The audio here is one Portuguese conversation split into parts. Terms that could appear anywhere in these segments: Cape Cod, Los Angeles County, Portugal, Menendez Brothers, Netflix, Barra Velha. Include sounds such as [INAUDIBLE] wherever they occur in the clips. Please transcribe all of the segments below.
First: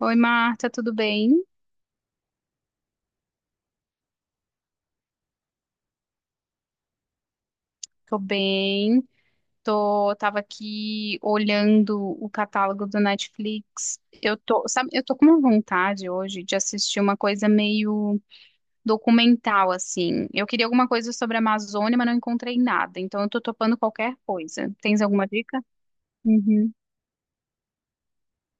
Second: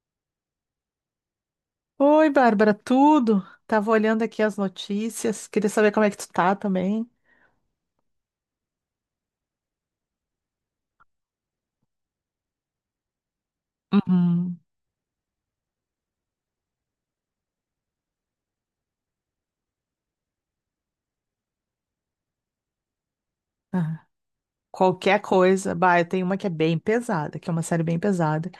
Oi, Marta, tudo bem? Oi, Bárbara, tudo? Tava olhando aqui as notícias, queria saber como é que tu tá também. Tô bem. Tava aqui olhando o catálogo do Netflix. Eu Uhum. tô, sabe, eu tô com uma vontade hoje de assistir uma coisa meio documental, assim. Eu queria alguma coisa sobre a Amazônia, mas não encontrei nada. Então eu tô topando Ah, qualquer coisa. Tens qualquer alguma dica? coisa, bah, eu tenho uma que é Uhum. bem pesada, que é uma série bem pesada,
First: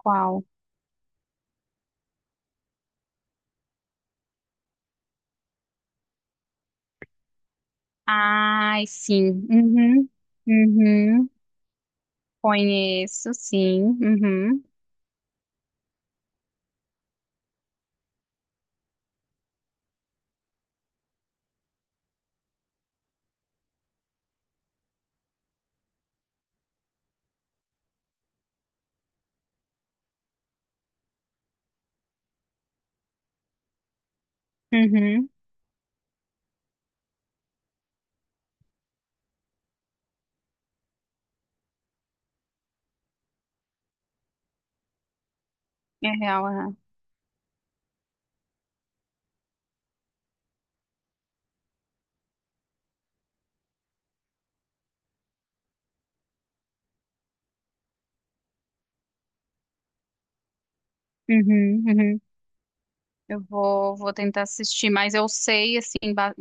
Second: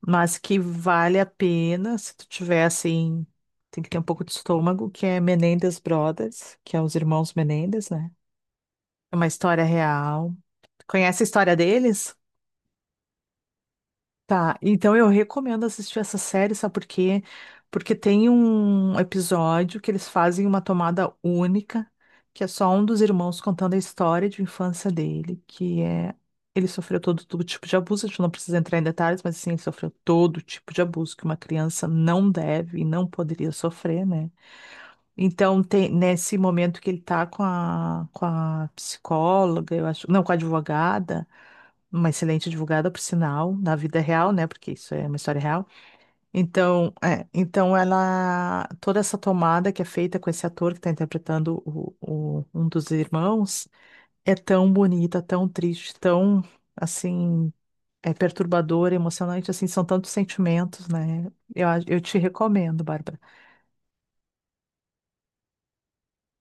mas que vale a pena se tu tiver assim, tem que ter um pouco de estômago, que é Menendez Brothers, que é os irmãos Menendez, né? Ai, É uma sim. história Uhum. real. Tu conhece a Uhum. história deles? Conheço, sim. Tá, Uhum. então eu recomendo assistir essa série, sabe por quê? Porque tem um episódio que eles fazem uma tomada única, que é só um dos irmãos contando a história de infância dele, que é ele sofreu todo tipo de abuso, a gente não precisa entrar em detalhes, mas assim, ele sofreu todo tipo de abuso que uma criança não deve e não poderia sofrer, né? Uhum. Então, tem, nesse momento que ele tá com a psicóloga, eu acho, não, com a advogada, uma excelente advogada, por sinal, na vida real, né? Porque isso é uma história real. É real, é. Então, é, então ela, toda essa tomada que é feita com esse ator que está interpretando o, um dos irmãos é tão bonita, tão triste, tão assim, é perturbadora, emocionante, assim, são tantos sentimentos, né? Uhum. Eu te Uhum. recomendo, Bárbara. Eu vou tentar assistir, mas eu sei, assim,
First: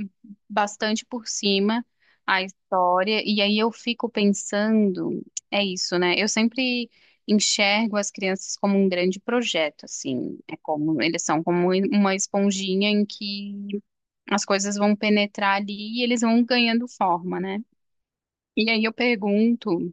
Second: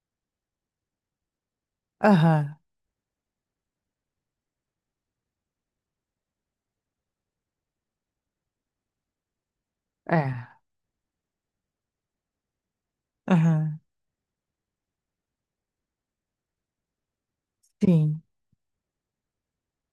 bastante por cima a Aham, história, e aí eu fico pensando, é isso, né? Eu sempre enxergo as crianças como um grande projeto, assim, é, é como, eles são como um, uma esponjinha em aham, que as coisas vão penetrar ali e eles vão ganhando forma, né? sim, E aí eu pergunto,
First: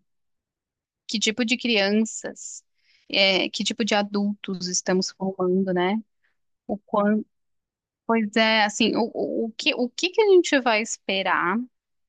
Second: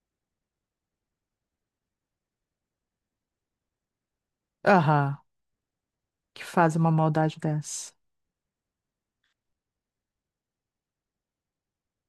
que tipo de crianças, que tipo de adultos estamos aham, formando, né? que faz O uma quanto... maldade dessa. Pois é, assim, o que que a gente vai esperar,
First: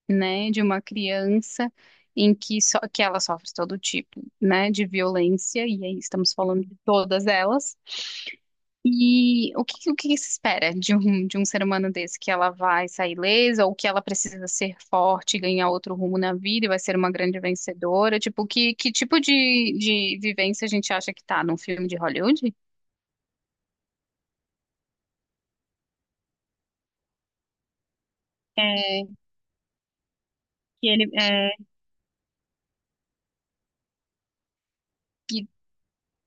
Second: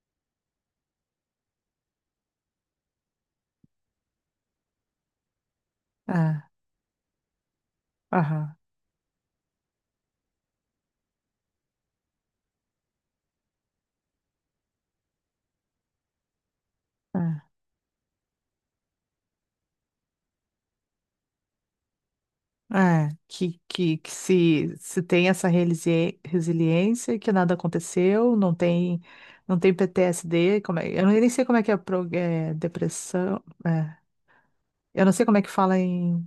né, de uma criança em que, só, que ela sofre todo tipo, né, de violência, e aí estamos É, falando de todas elas, aham. e o que se espera de um ser humano desse, que ela vai sair ilesa, ou que ela precisa ser forte, ganhar outro rumo na vida e vai ser uma grande É. vencedora, tipo, que tipo de vivência a gente acha que tá num filme de Hollywood? É, que se tem essa resiliência, que nada aconteceu, não tem, É, não tem PTSD, como é, que eu ele, nem sei é, como é que é, é, depressão, é, eu não sei como é que fala em,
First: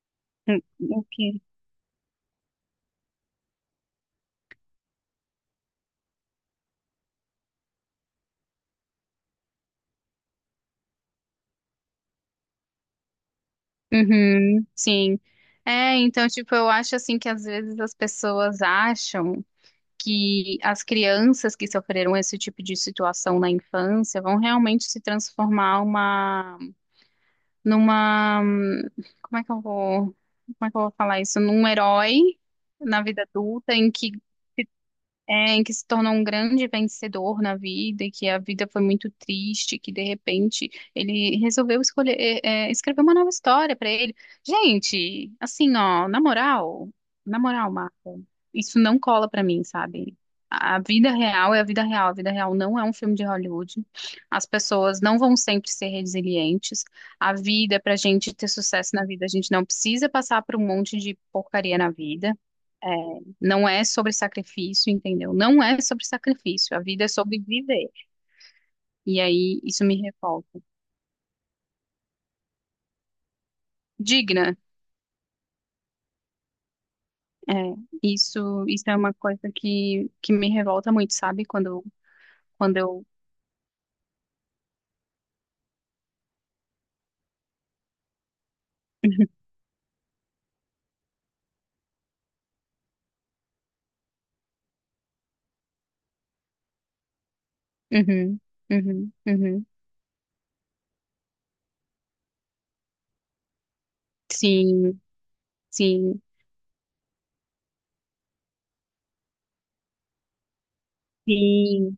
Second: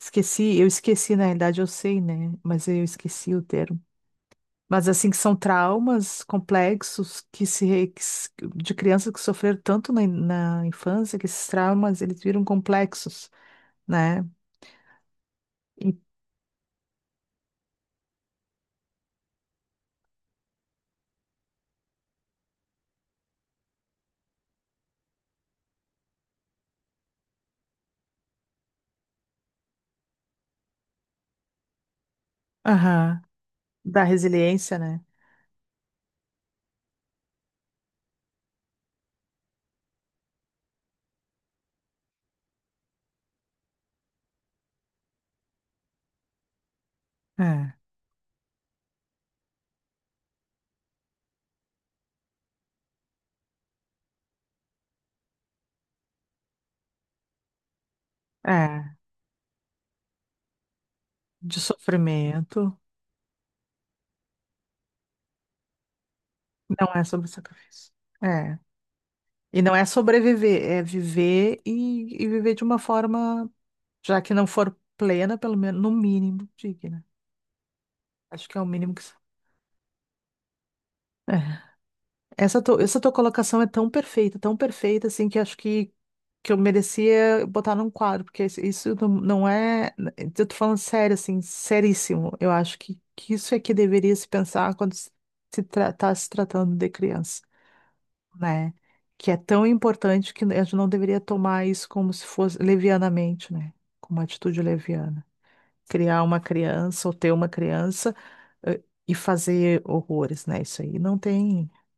esqueci, eu esqueci, na que, realidade eu sei, né, mas eu esqueci o termo. Mas assim, que são traumas complexos que se, re- que se- de crianças que sofreram tanto na, na infância, que esses traumas, eles viram complexos, né, uhum, sim. E- É, então, tipo, eu acho assim que às vezes as pessoas acham que as crianças que sofreram esse tipo de situação na infância vão realmente se transformar numa, como é que eu vou, como é que eu vou falar isso? Num herói na aham, vida adulta em da que resiliência, né. é, em que se tornou um grande vencedor na vida e que a vida foi muito triste, que de repente ele resolveu escolher, escrever uma nova história pra ele. Gente, assim, ó, na moral, É. Marco, isso não cola pra mim, sabe? A vida real é a vida real. A vida real não é um filme de Hollywood. As pessoas não vão sempre ser resilientes. A vida, pra gente ter É, sucesso na vida, a gente não precisa passar por um monte de de porcaria na vida. sofrimento. É, não é sobre sacrifício, entendeu? Não é sobre sacrifício. A Não é vida é sobre sobre viver. sacrifício. É. E aí E não isso é me revolta. sobreviver, é viver e viver de uma forma, já que não Digna, for plena, pelo menos, no mínimo, digna. é, Acho que é isso, o isso mínimo é que. uma coisa que me revolta muito, É. sabe? Quando, Essa, quando essa eu. tua colocação é tão perfeita, assim, que acho que eu merecia botar num quadro, porque isso não [LAUGHS] é. Eu tô falando sério, assim, seríssimo. Eu acho que isso é que deveria se pensar quando se, tá se tratando de criança. Uhum, Né? uhum, Que é tão uhum. importante que a gente não deveria tomar isso como se fosse levianamente, né? Com uma atitude Sim, leviana. sim, Criar uma criança ou ter uma criança eh, e fazer horrores, né? Isso aí não tem. sim.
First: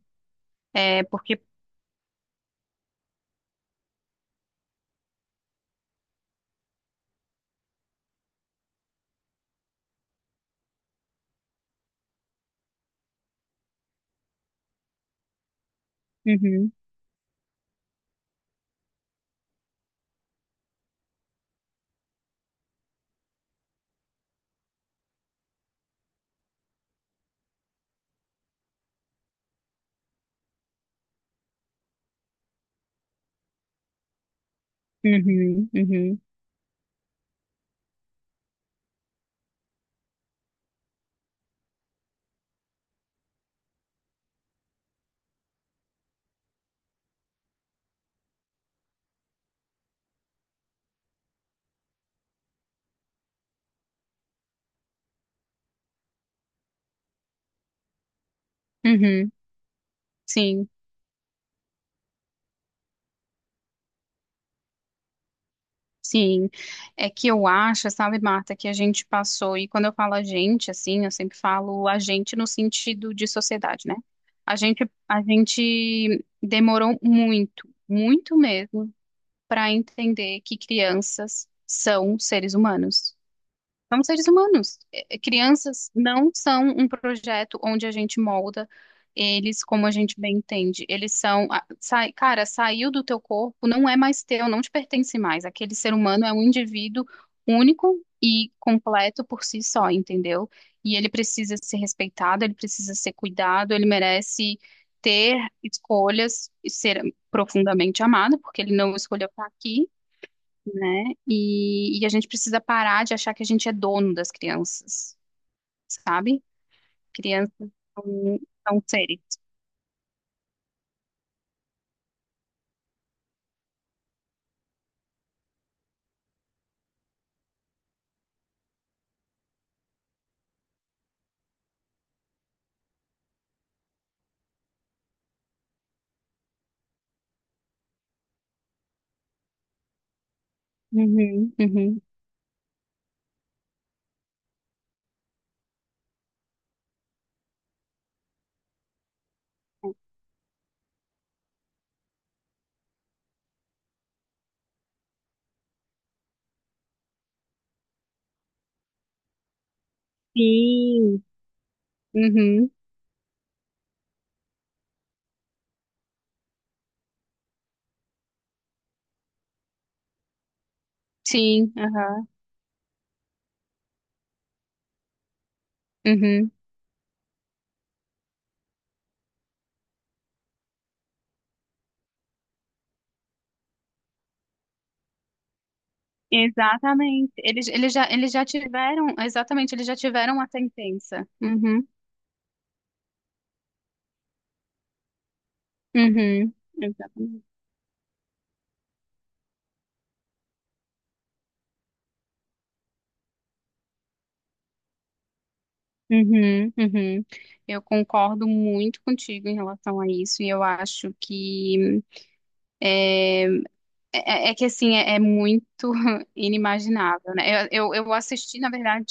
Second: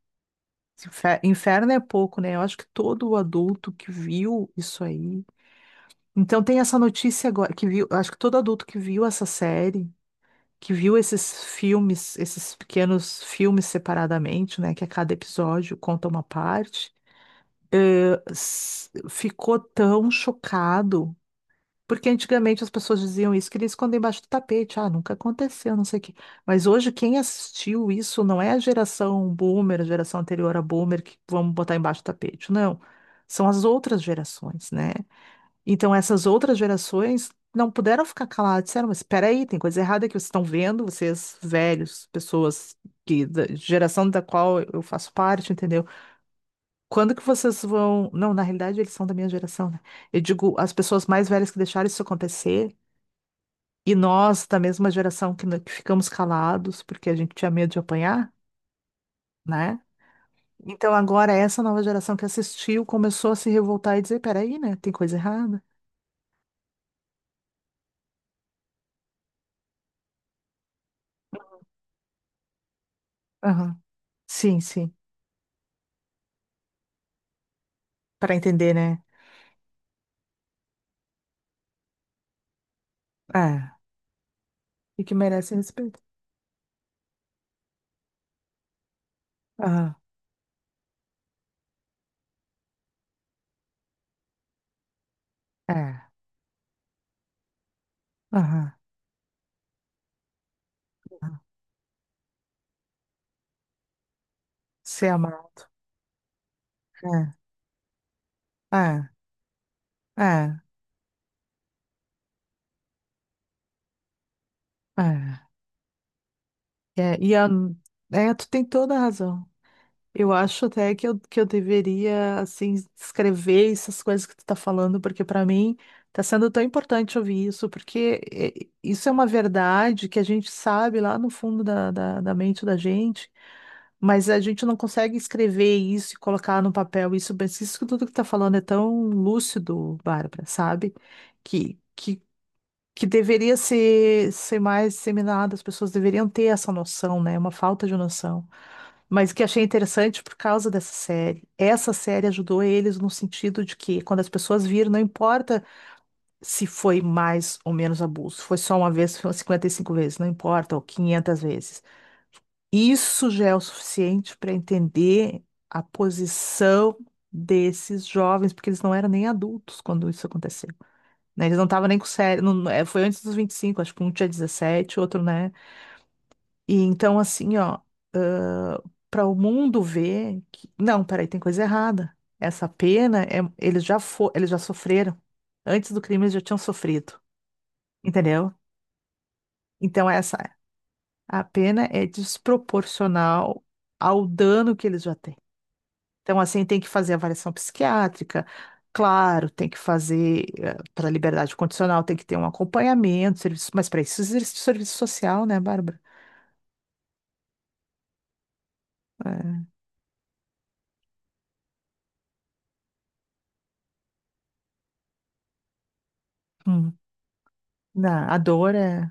É porque... Inferno é pouco, né? Eu acho que todo adulto que viu isso aí. Então tem essa notícia agora que viu, acho que todo adulto que viu essa série, que viu esses filmes, esses pequenos filmes separadamente, né, que a cada episódio conta uma Uhum, parte, ficou tão chocado, porque antigamente as pessoas diziam isso, queria esconder embaixo do tapete, ah, nunca aconteceu, não sei o quê. Mas hoje quem assistiu isso não é a geração boomer, a geração anterior a boomer, que vamos botar embaixo do tapete, não. São as outras gerações, né? uhum, Então uhum, essas outras gerações não puderam ficar caladas, disseram, mas espera aí, tem coisa errada que vocês estão vendo, vocês velhos, pessoas que da geração da qual eu faço parte, entendeu? Quando que vocês vão. Não, na realidade eles são da minha geração, né? Eu digo, as pessoas mais velhas que deixaram isso acontecer, e nós da mesma geração que, que ficamos calados porque a gente tinha medo de apanhar, uhum. né? Sim. Então agora essa nova geração que assistiu começou a se revoltar e dizer, peraí, né? Tem coisa errada. Sim, é que eu acho, sabe, Marta, que a gente passou, e quando eu falo a gente, assim, eu sempre falo a gente no sentido de Aham. sociedade, né? A Sim, gente, sim. a gente demorou muito, Para muito entender, mesmo, né? para entender que crianças são seres humanos. É. São seres humanos. E que merece Crianças respeito. não são um projeto onde a gente molda eles como a Aham. gente bem entende. Eles são, a- sai- cara, saiu do teu corpo, não é mais teu, não te pertence mais. Aquele ser É. humano é um indivíduo único e Aham. completo por si só, entendeu? E ele precisa ser respeitado, ele precisa ser cuidado, ele merece Se ter amar. escolhas e ser É. profundamente amado, porque ele não É. escolheu estar aqui, É. né? E a gente precisa parar de achar que a gente é dono das crianças, É. sabe? É. E a... Crianças é, são, tu tem são toda a seres. razão. Eu acho até que eu deveria, assim, escrever essas coisas que tu tá falando, porque para mim tá sendo tão importante ouvir isso, porque isso é uma verdade que a gente sabe lá no fundo da, da, da mente da gente, mas a gente não consegue escrever isso e colocar no papel isso, mas isso que tudo que tá falando é tão lúcido, Bárbara, sabe? Uhum, Que, uhum. que que deveria ser, ser mais disseminada, as pessoas deveriam ter essa noção, né? Uma falta de noção. Mas que achei interessante por causa dessa série. Essa série ajudou eles no sentido de que, quando as pessoas viram, não importa se foi mais ou menos abuso, foi só uma vez, foi 55 vezes, não importa, ou Sim. 500 vezes. Uhum, Isso já é o suficiente para entender a posição desses jovens, porque eles não eram nem adultos quando isso aconteceu, né? Eles não sim, estavam nem com aham, sério. É, foi antes dos 25, acho que um tinha 17, outro, né? uhum. E então, assim, ó, para o mundo ver que. Não, peraí, tem coisa errada. Essa pena, é, eles já eles já sofreram. Antes do crime, eles já tinham sofrido. Exatamente. Eles já Entendeu? tiveram, exatamente, eles já Então, essa tiveram a sentença. a Uhum, pena é desproporcional ao dano que eles já têm. Então, uhum, assim, tem que fazer exatamente. avaliação psiquiátrica, claro, tem que fazer para liberdade condicional, tem que ter um acompanhamento, serviço, mas para isso existe serviço social, né, Bárbara? Uhum, uhum. Eu concordo muito contigo em É. relação a isso, e eu acho que... É, é que assim, é, é muito [LAUGHS] Hum. inimaginável, né? Eu A assisti, na dor verdade, é.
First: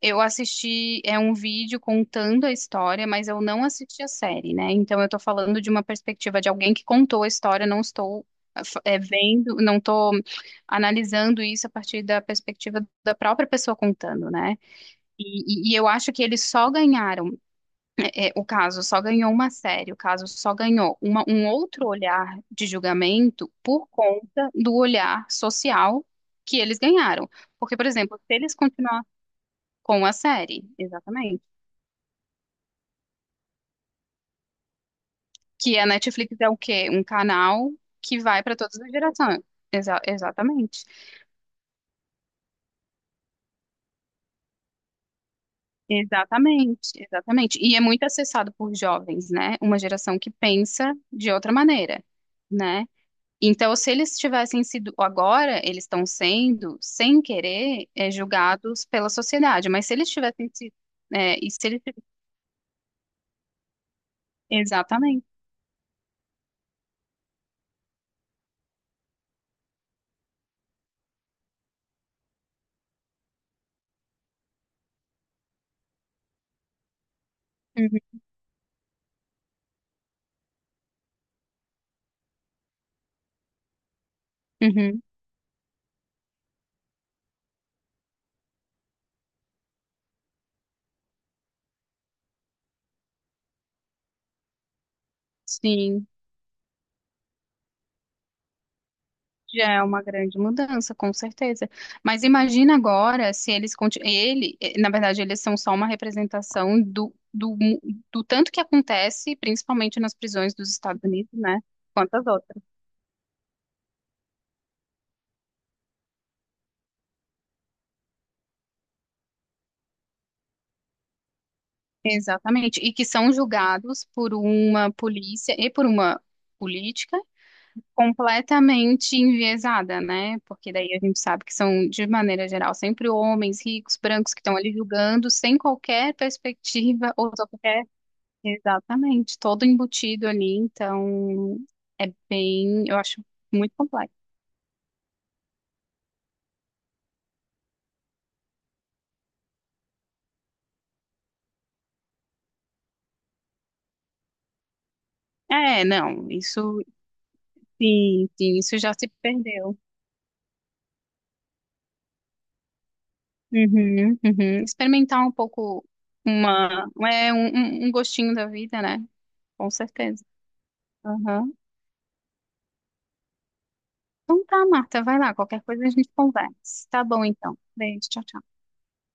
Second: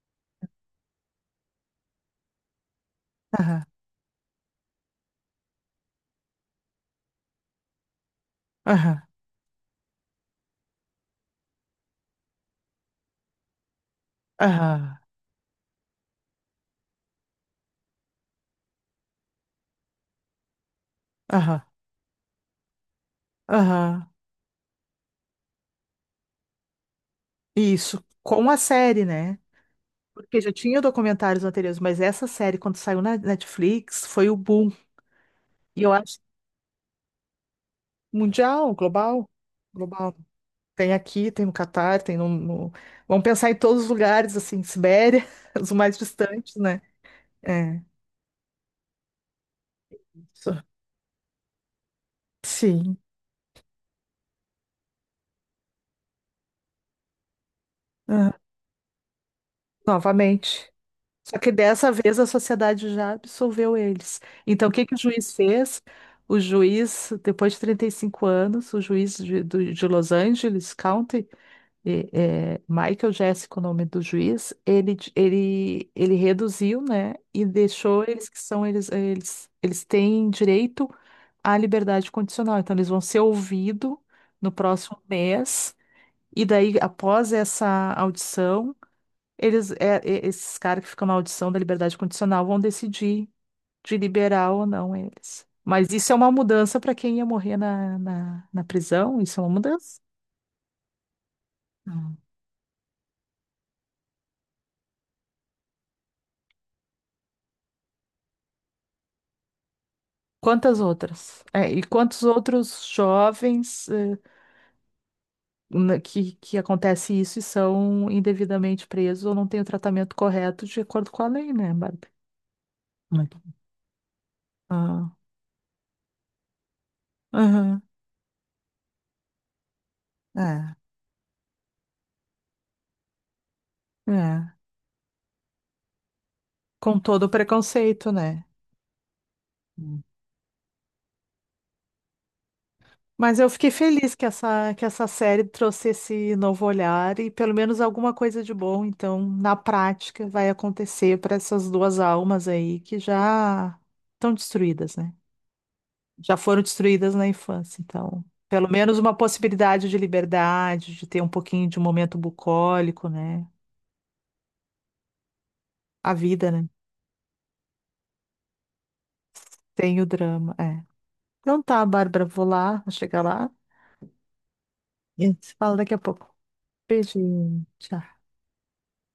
eu assisti é um vídeo contando a história, mas eu Aham, não assisti a série, né? Então eu tô falando de uma perspectiva de alguém que contou a história, não estou é, aham, vendo, não tô analisando isso a partir da perspectiva da própria pessoa contando, né? aham, E eu acho que eles só ganharam é, o caso só ganhou uma série, o caso só ganhou um aham, outro olhar de julgamento por aham. conta do olhar social que eles ganharam. Porque, por Isso, exemplo, se com eles a continuar série, né? com a Porque já série, tinha exatamente, documentários anteriores, mas essa série, quando saiu na Netflix, foi o boom. que E a eu acho Netflix é o quê? Um canal que vai para mundial, todas as global, gerações. Global. Exatamente, Tem aqui, tem no Catar, tem no, vamos pensar em todos os lugares, assim, Sibéria, [LAUGHS] os mais distantes, né? exatamente, exatamente. E É. é muito acessado por jovens, né? Uma geração que Isso. pensa de outra maneira, né? Sim. Então, se eles tivessem sido, agora eles estão sendo, sem querer, eh, Ah, julgados pela sociedade, mas se eles tivessem novamente. sido, eh, Só e que se eles, dessa vez a sociedade já absolveu eles. Então, o que que o exatamente, juiz fez? O juiz, depois de 35 anos, o juiz de, de Los Angeles County, e, é, Michael Jéssico, o nome do juiz, ele, ele, ele reduziu, né, e uhum, deixou eles que são, eles têm direito à liberdade condicional, então eles vão ser ouvidos no próximo uhum. mês, e daí, após essa audição, eles, é, é, esses caras que ficam na audição da liberdade condicional vão decidir de liberar ou não eles. Mas Sim, isso é uma mudança para quem ia morrer na, na, na prisão, isso é uma já é mudança. uma grande mudança, com certeza. Mas imagina agora se eles, conti- ele, eh, na verdade, eles são só uma representação do, tanto que acontece, principalmente nas prisões dos Quantas Estados Unidos, outras? né? É, e quantos Quantas outras. outros jovens que acontece isso e são indevidamente presos ou não têm o tratamento correto de acordo com a lei, né, Bárbara? Exatamente, e que são Muito. julgados por uma Ah, polícia e por uma política aham, completamente enviesada, né? Porque daí a gente sabe que são, de maneira geral, sempre homens ricos, é, brancos que é. estão ali julgando sem qualquer Com perspectiva todo o ou só qualquer. preconceito, né? Exatamente, todo Hum. embutido ali, então é bem, eu acho Mas eu fiquei muito feliz complexo. Que essa série trouxe esse novo olhar e pelo menos alguma coisa de bom, então, na prática, vai acontecer para essas duas almas aí que já estão destruídas, né? É, não, Já foram isso destruídas na infância. Então, sim, sim, pelo isso já menos se uma perdeu. possibilidade de liberdade, de ter um pouquinho de um momento bucólico, né? Uhum, uhum. Experimentar um pouco A vida, né? uma, é, um, um gostinho da vida, né? Com Tem o certeza. drama, é. Aham. Então tá, Bárbara, vou lá, vou chegar lá Então tá, Marta, vai e a lá. gente se Qualquer fala coisa a daqui a gente pouco. conversa. Tá bom, então. Beijinho, Beijo, tchau. tchau, tchau.